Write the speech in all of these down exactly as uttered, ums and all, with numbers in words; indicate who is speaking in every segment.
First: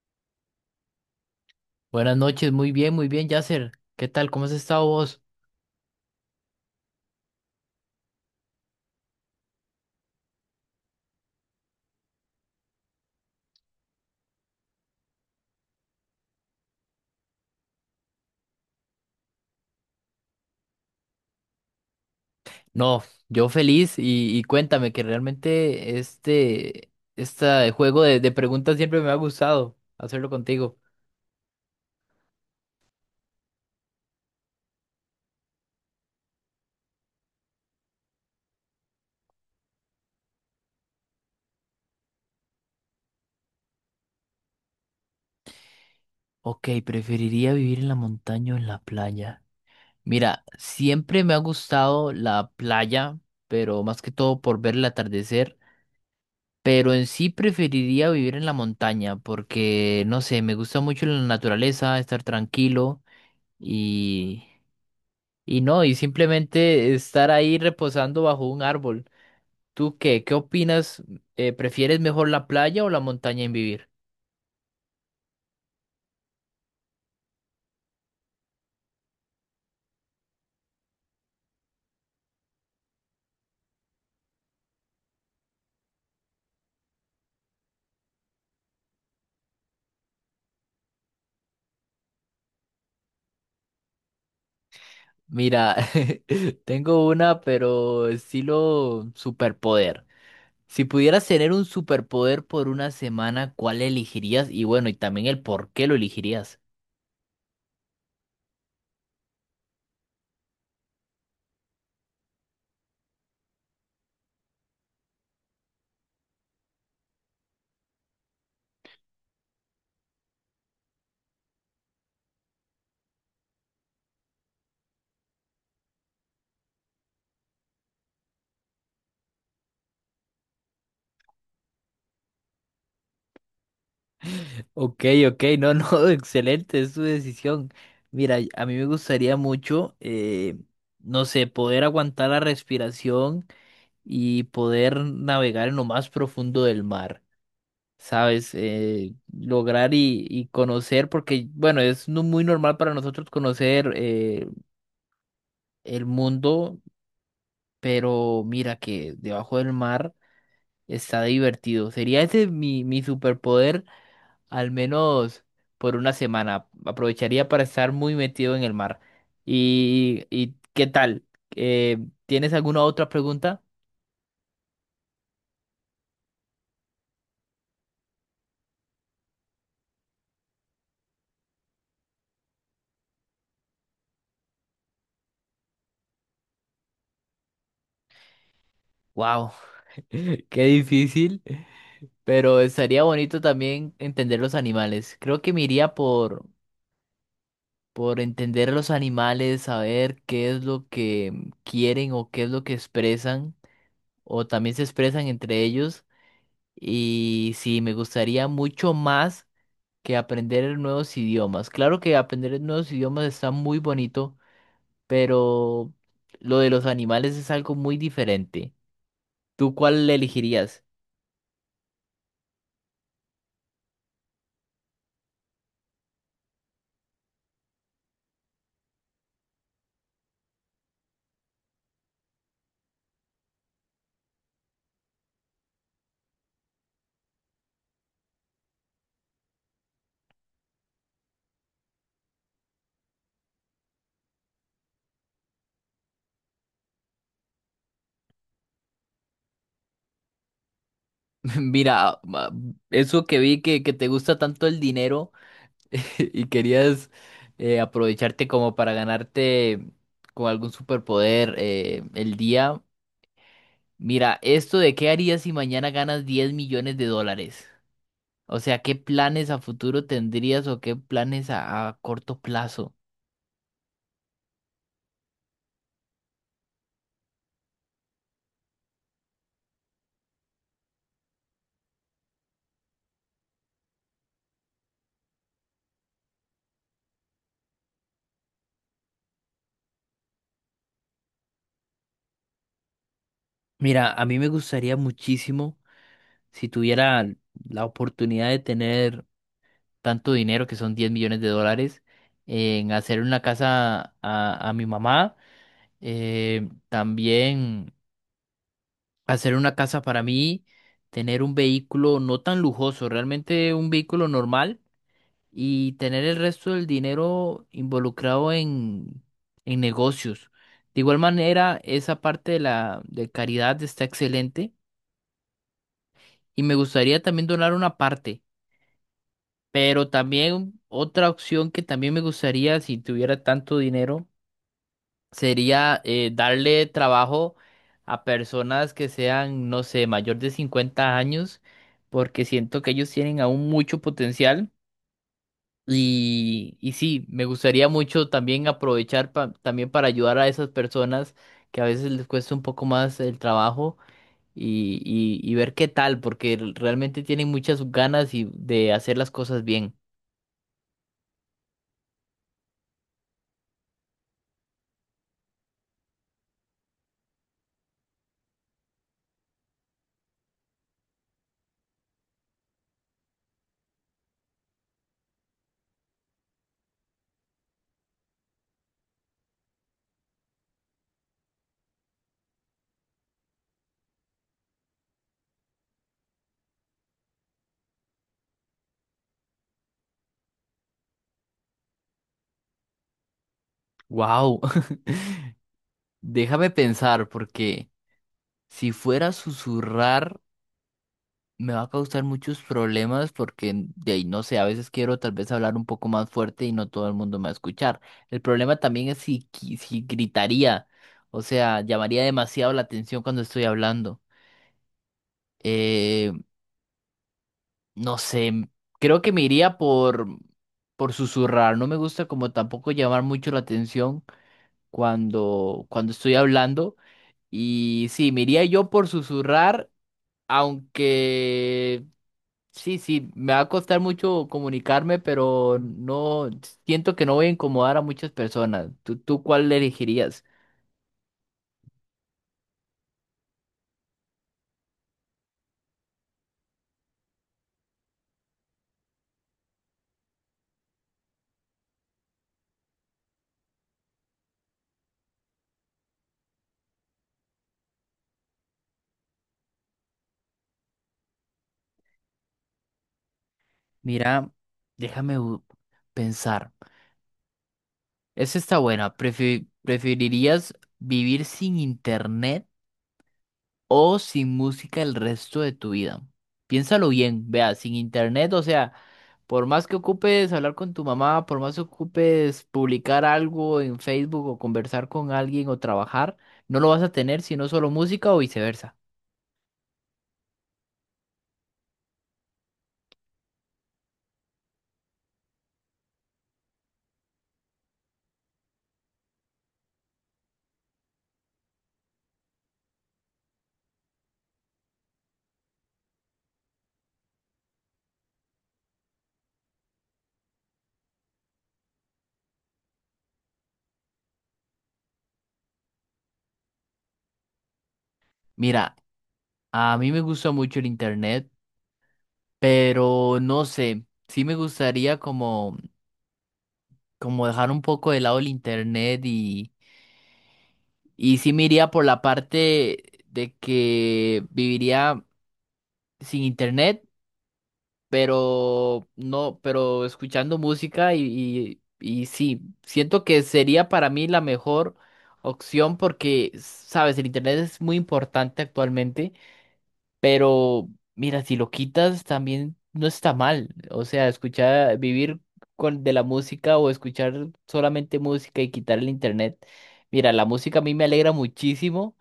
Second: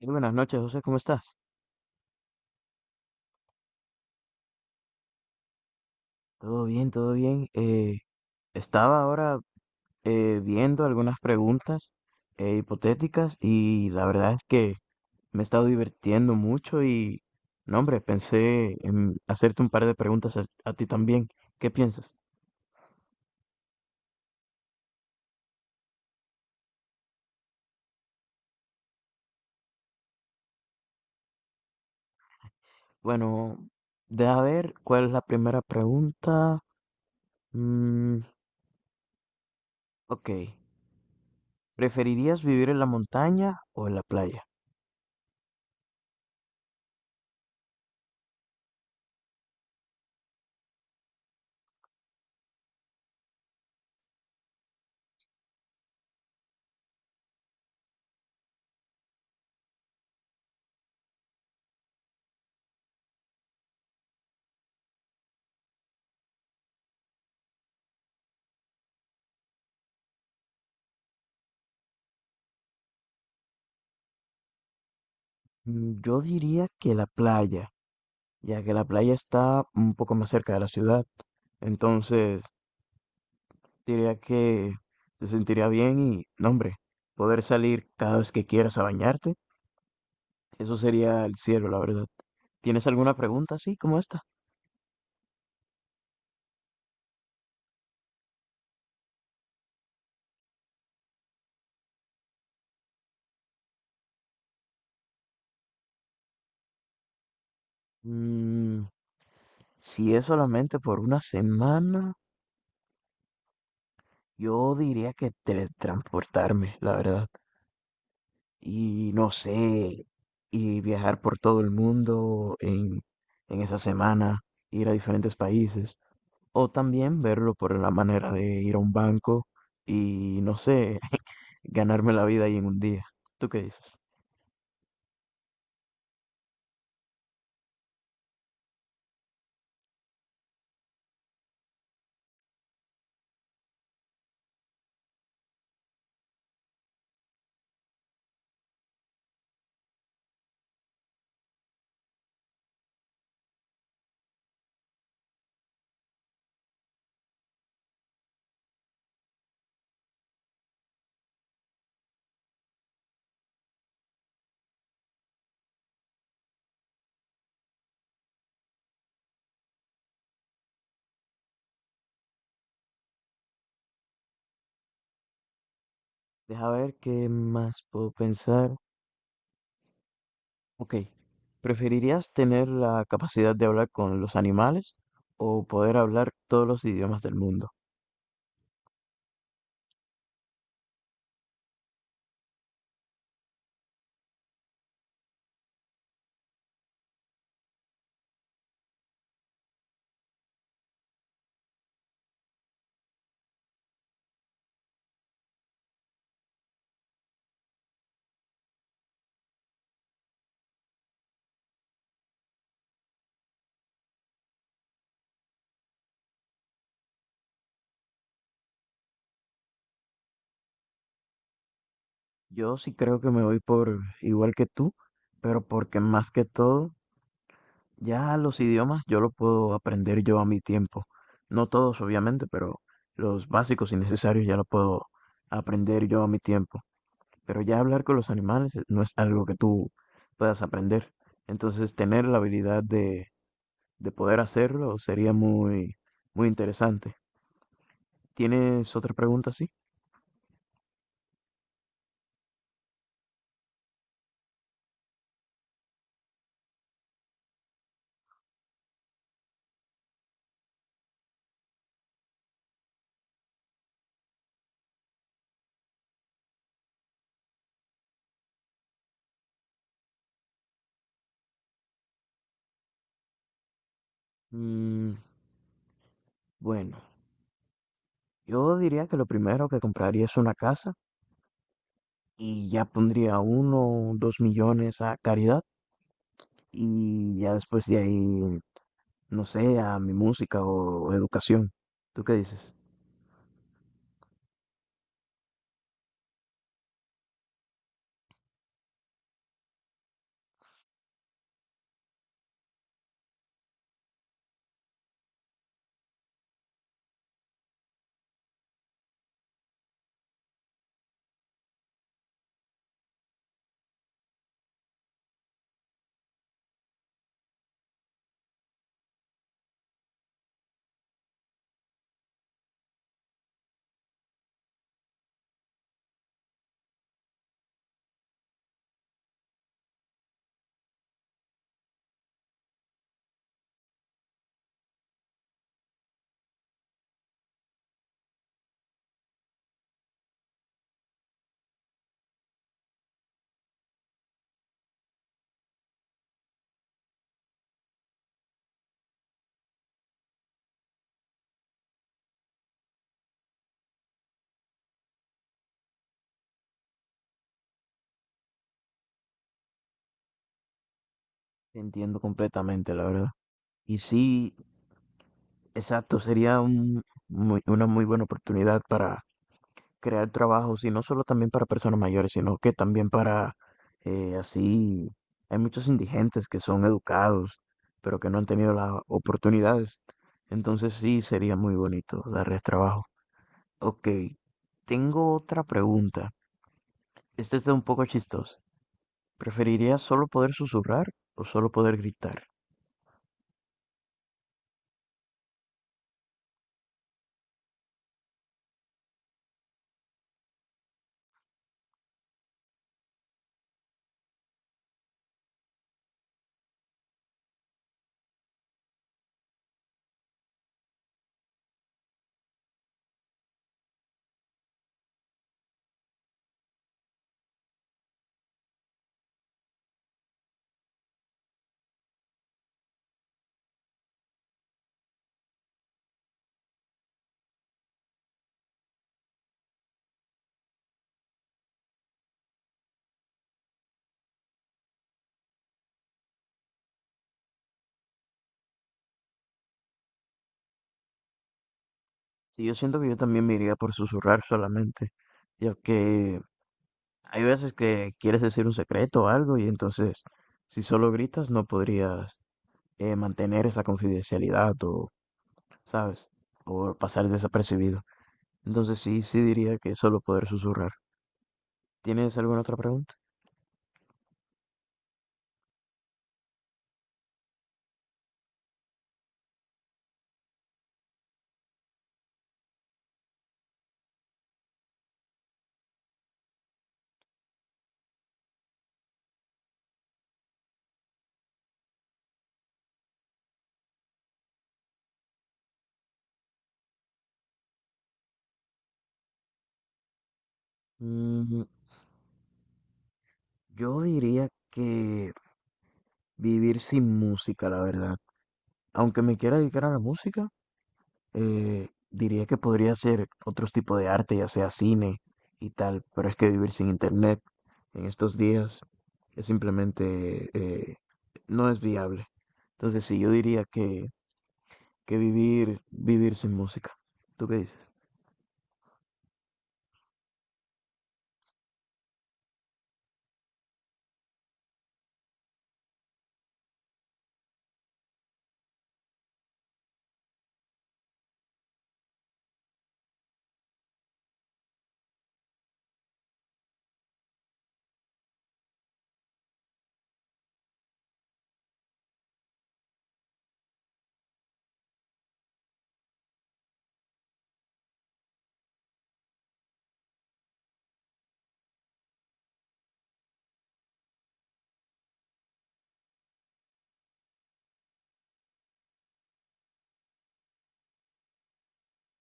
Speaker 1: Muy buenas noches, José, ¿cómo estás?
Speaker 2: Buenas noches, muy bien, muy bien, Yasser. ¿Qué tal? ¿Cómo has estado vos?
Speaker 1: Todo bien, todo bien. Eh, estaba ahora eh, viendo algunas preguntas eh, hipotéticas y la verdad es que me he estado divirtiendo mucho y, no, hombre, pensé en hacerte un par de preguntas a, a ti también. ¿Qué piensas?
Speaker 2: No, yo feliz y, y cuéntame que realmente este, este juego de, de preguntas siempre me ha gustado hacerlo contigo.
Speaker 1: Bueno, de a ver, ¿cuál es la primera pregunta? Mm, ok, ¿preferirías vivir en la montaña o en la playa?
Speaker 2: Ok, preferiría vivir en la montaña o en la playa. Mira, siempre me ha gustado la playa, pero más que todo por ver el atardecer. Pero en sí preferiría vivir en la montaña porque, no sé, me gusta mucho la naturaleza, estar tranquilo. Y no, y simplemente estar ahí reposando bajo un árbol. ¿Tú qué? ¿Qué opinas? Eh, ¿prefieres mejor la playa o la montaña en vivir?
Speaker 1: Mm, Yo diría que la playa, ya que la playa está un poco más cerca de la ciudad. Entonces, diría que se sentiría bien y, no, hombre, poder salir cada vez que quieras a bañarte, eso sería el cielo, la verdad. ¿Tienes alguna pregunta así como esta?
Speaker 2: Mira, tengo una, pero estilo superpoder. Si pudieras tener un superpoder por una semana, ¿cuál elegirías? Y bueno, y también el por qué lo elegirías.
Speaker 1: Mm, si es solamente por una semana, yo diría que teletransportarme, la verdad. Y no sé, y viajar por todo el mundo en, en esa semana, ir a diferentes países. O también verlo por la manera de ir a un banco y, no sé, ganarme la vida ahí en un día. ¿Tú qué dices?
Speaker 2: Ok, ok, no, no, excelente, es tu decisión. Mira, a mí me gustaría mucho, eh, no sé, poder aguantar la respiración y poder navegar en lo más profundo del mar, ¿sabes? Eh, lograr y, y conocer, porque, bueno, es no muy normal para nosotros conocer eh, el mundo, pero mira que debajo del mar está divertido. Sería ese mi, mi superpoder, al menos por una semana. Aprovecharía para estar muy metido en el mar. ¿Y, y qué tal? Eh, ¿Tienes alguna otra pregunta?
Speaker 1: Deja ver qué más puedo pensar. Ok, ¿preferirías tener la capacidad de hablar con los animales o poder hablar todos los idiomas del mundo?
Speaker 2: Wow, qué difícil. Pero estaría bonito también entender los animales. Creo que me iría por, por entender los animales, saber qué es lo que quieren o qué es lo que expresan, o también se expresan entre ellos. Y sí, me gustaría mucho más que aprender nuevos idiomas. Claro que aprender nuevos idiomas está muy bonito, pero lo de los animales es algo muy diferente. ¿Tú cuál elegirías?
Speaker 1: Yo sí creo que me voy por igual que tú, pero porque más que todo ya los idiomas yo los puedo aprender yo a mi tiempo. No todos, obviamente, pero los básicos y necesarios ya los puedo aprender yo a mi tiempo. Pero ya hablar con los animales eh, no es algo que tú puedas aprender. Entonces, tener la habilidad de, de poder hacerlo sería muy, muy interesante. ¿Tienes otra pregunta así?
Speaker 2: Mira, ah, ma- eso que vi que, que te gusta tanto el dinero. Y querías eh, aprovecharte como para ganarte con algún superpoder eh, el día. Mira, esto de qué harías si mañana ganas diez millones de dólares. O sea, ¿qué planes a futuro tendrías o qué planes a, a corto plazo?
Speaker 1: Mm, bueno, yo diría que lo primero que compraría es una casa y ya pondría uno o dos millones a caridad y ya después de ahí, no sé, a mi música o, o educación. ¿Tú qué dices?
Speaker 2: Mira, a mí me gustaría muchísimo si tuviera la oportunidad de tener tanto dinero, que son diez millones de dólares, en hacer una casa a, a mi mamá. Eh, también hacer una casa para mí, tener un vehículo no tan lujoso, realmente un vehículo normal y tener el resto del dinero involucrado en, en negocios. De igual manera, esa parte de la de caridad está excelente y me gustaría también donar una parte, pero también otra opción que también me gustaría si tuviera tanto dinero sería eh, darle trabajo a personas que sean, no sé, mayor de cincuenta años, porque siento que ellos tienen aún mucho potencial. Y, y sí, me gustaría mucho también aprovechar pa- también para ayudar a esas personas que a veces les cuesta un poco más el trabajo y, y, y ver qué tal, porque realmente tienen muchas ganas y de hacer las cosas bien.
Speaker 1: Entiendo completamente, la verdad. Y sí, exacto, sería un, muy- una muy buena oportunidad para crear trabajos y no solo también para personas mayores, sino que también para eh, así, hay muchos indigentes que son educados, pero que no han tenido las oportunidades. Entonces sí, sería muy bonito darles trabajo. Ok, tengo otra pregunta. Esta está un poco chistosa. ¿Preferirías solo poder susurrar o solo poder gritar?
Speaker 2: ¡Wow! Déjame pensar, porque si fuera a susurrar me va a causar muchos problemas porque en- de ahí no sé, a veces quiero tal vez hablar un poco más fuerte y no todo el mundo me va a escuchar. El problema también es si, qui- si gritaría, o sea, llamaría demasiado la atención cuando estoy hablando. Eh, no sé, m- creo que me iría por, por susurrar, no me gusta como tampoco llamar mucho la atención cuando, cuando estoy hablando y sí, me iría yo por susurrar, aunque... Sí, sí, me va a costar mucho comunicarme, pero no siento que no voy a incomodar a muchas personas. ¿Tú, tú cuál elegirías?
Speaker 1: Sí, yo siento que yo también me iría por susurrar solamente, ya que hay veces que quieres decir un secreto o algo y entonces si solo gritas no podrías eh, mantener esa confidencialidad o, ¿sabes? O pasar desapercibido. Entonces sí, sí diría que solo poder susurrar. ¿Tienes alguna otra pregunta?
Speaker 2: Mira, déjame bu- pensar. Esa está buena. Prefi- ¿preferirías vivir sin internet o sin música el resto de tu vida? Piénsalo bien, vea, sin internet, o sea, por más que ocupes hablar con tu mamá, por más que ocupes publicar algo en Facebook o conversar con alguien o trabajar, no lo vas a tener sino solo música o viceversa.
Speaker 1: Mm, yo diría que vivir sin música, la verdad. Aunque me quiera dedicar a la música. Eh, diría que podría hacer otros tipos de arte, ya sea cine y tal, pero es que vivir sin internet en estos días es simplemente eh, no es viable. Entonces, sí, yo diría que, que vivir, vivir sin música. ¿Tú qué dices?
Speaker 2: Mira, a mí me gusta mucho el internet, pero no sé, sí me gustaría como, como dejar un poco de lado el internet. y... Y sí me iría por la parte de que viviría sin internet, pero no, pero escuchando música y, y, y sí, siento que sería para mí la mejor opción porque, sabes, el internet es muy importante actualmente, pero mira, si lo quitas también no está mal. O sea, escuchar, vivir con, de la música o escuchar solamente música y quitar el internet. Mira, la música a mí me alegra muchísimo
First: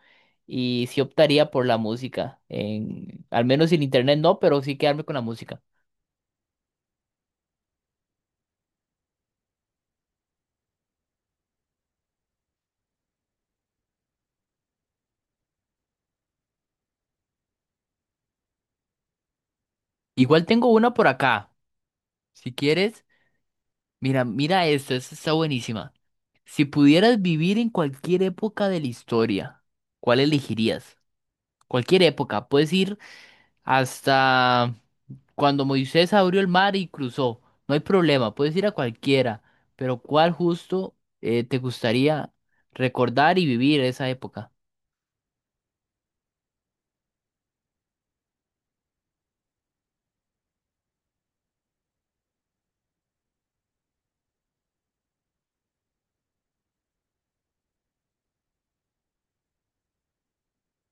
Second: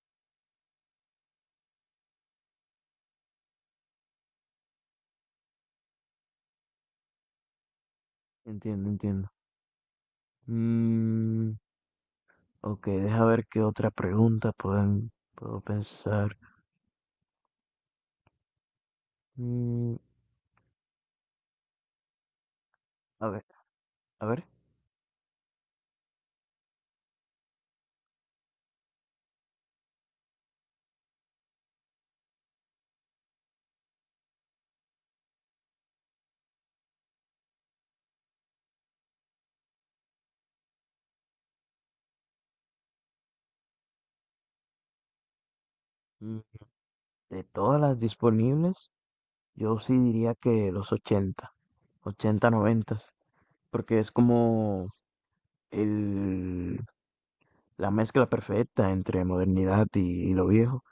Speaker 2: y sí optaría por la música. En, al menos sin internet no, pero sí quedarme con la música.
Speaker 1: Entiendo, entiendo. Mm, ok, deja ver qué otra pregunta pueden, puedo pensar. Mm,
Speaker 2: Igual tengo una por acá. Si quieres,
Speaker 1: a ver,
Speaker 2: mira,
Speaker 1: a ver.
Speaker 2: mira esto, esta está buenísima. Si pudieras vivir en cualquier época de la historia, ¿cuál elegirías? Cualquier época, puedes ir hasta cuando Moisés abrió el mar y cruzó. No hay problema, puedes ir a cualquiera, pero ¿cuál justo eh, te gustaría recordar y vivir esa época?
Speaker 1: Mm, De todas las disponibles. Yo sí diría que los ochenta ochenta noventa, porque es como el, la mezcla perfecta entre modernidad y, y lo viejo.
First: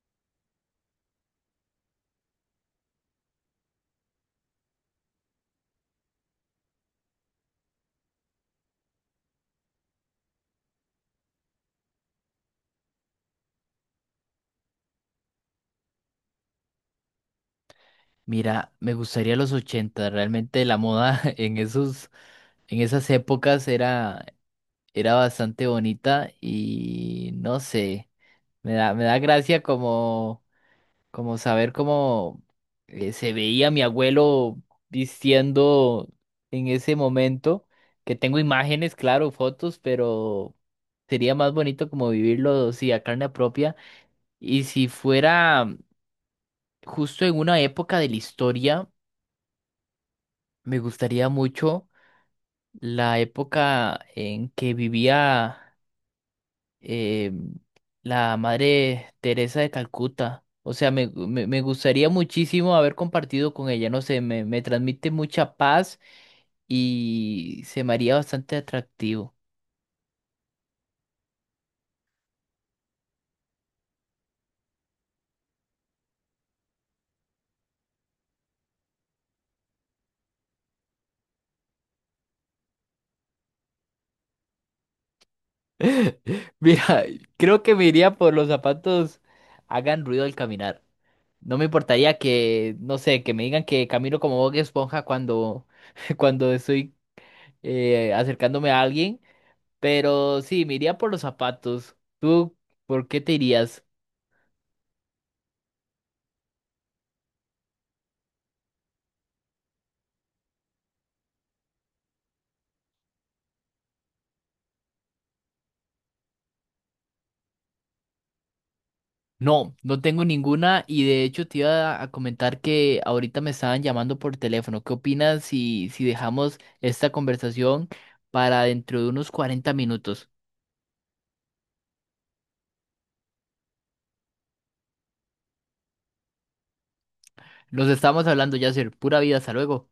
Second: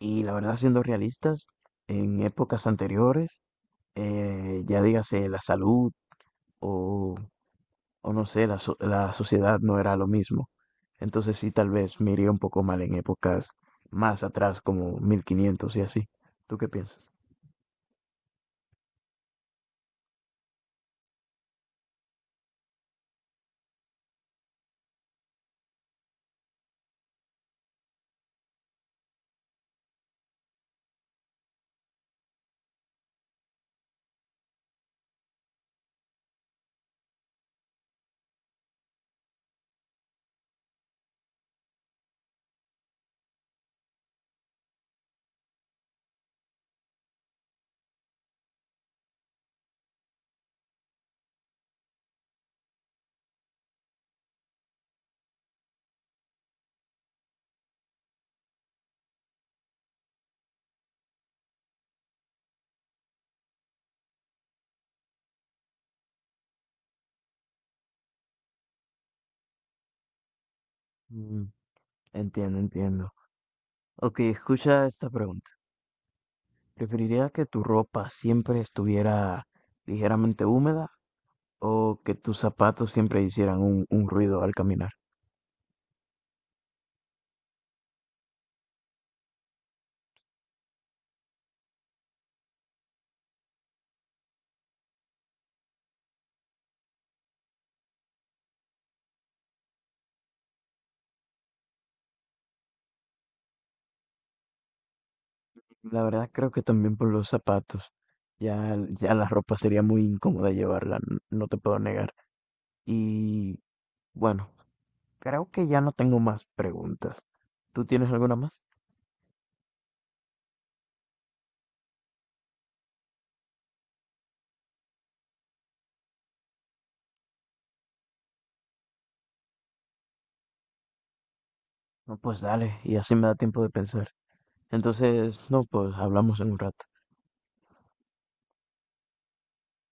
Speaker 1: Y la verdad, siendo realistas, en épocas anteriores, eh, ya dígase la salud o, o no sé, la, so- la sociedad no era lo mismo. Entonces sí, tal vez me iría un poco mal en épocas más atrás, como mil quinientos y así. ¿Tú qué piensas?
Speaker 2: Mira, me gustaría los ochenta. Realmente la moda en esos, en esas épocas era, era bastante bonita y no sé, me da, me da gracia como. Como saber cómo eh, se veía mi abuelo vistiendo en ese momento, que tengo imágenes, claro, fotos, pero sería más bonito como vivirlo, sí, a carne propia. Y si fuera justo en una época de la historia, me gustaría mucho la época en que vivía eh, la madre Teresa de Calcuta. O sea, me, me- me gustaría muchísimo haber compartido con ella. No sé, me, me transmite mucha paz y se me haría bastante atractivo.
Speaker 1: Mm, Entiendo, entiendo. Ok, escucha esta pregunta. ¿Preferirías que tu ropa siempre estuviera ligeramente húmeda o que tus zapatos siempre hicieran un, un ruido al caminar?
Speaker 2: Mira, creo que me iría por los zapatos hagan ruido al caminar. No me importaría que, no sé, que me digan que camino como Bob Esponja cuando, cuando estoy eh, acercándome a alguien. Pero sí, me iría por los zapatos. ¿Tú por qué te irías?
Speaker 1: La verdad creo que también por los zapatos. Ya, ya la ropa sería muy incómoda llevarla, n- no te puedo negar. Y bueno, creo que ya no tengo más preguntas. ¿Tú tienes alguna más?
Speaker 2: No, no tengo ninguna y de hecho te iba a comentar que ahorita me estaban llamando por teléfono. ¿Qué opinas si, si dejamos esta conversación para dentro de unos cuarenta minutos?
Speaker 1: No, pues dale, y así me da tiempo de pensar. Entonces, no, pues hablamos en un rato.
Speaker 2: Nos estamos hablando, Yasser. Pura vida, hasta luego.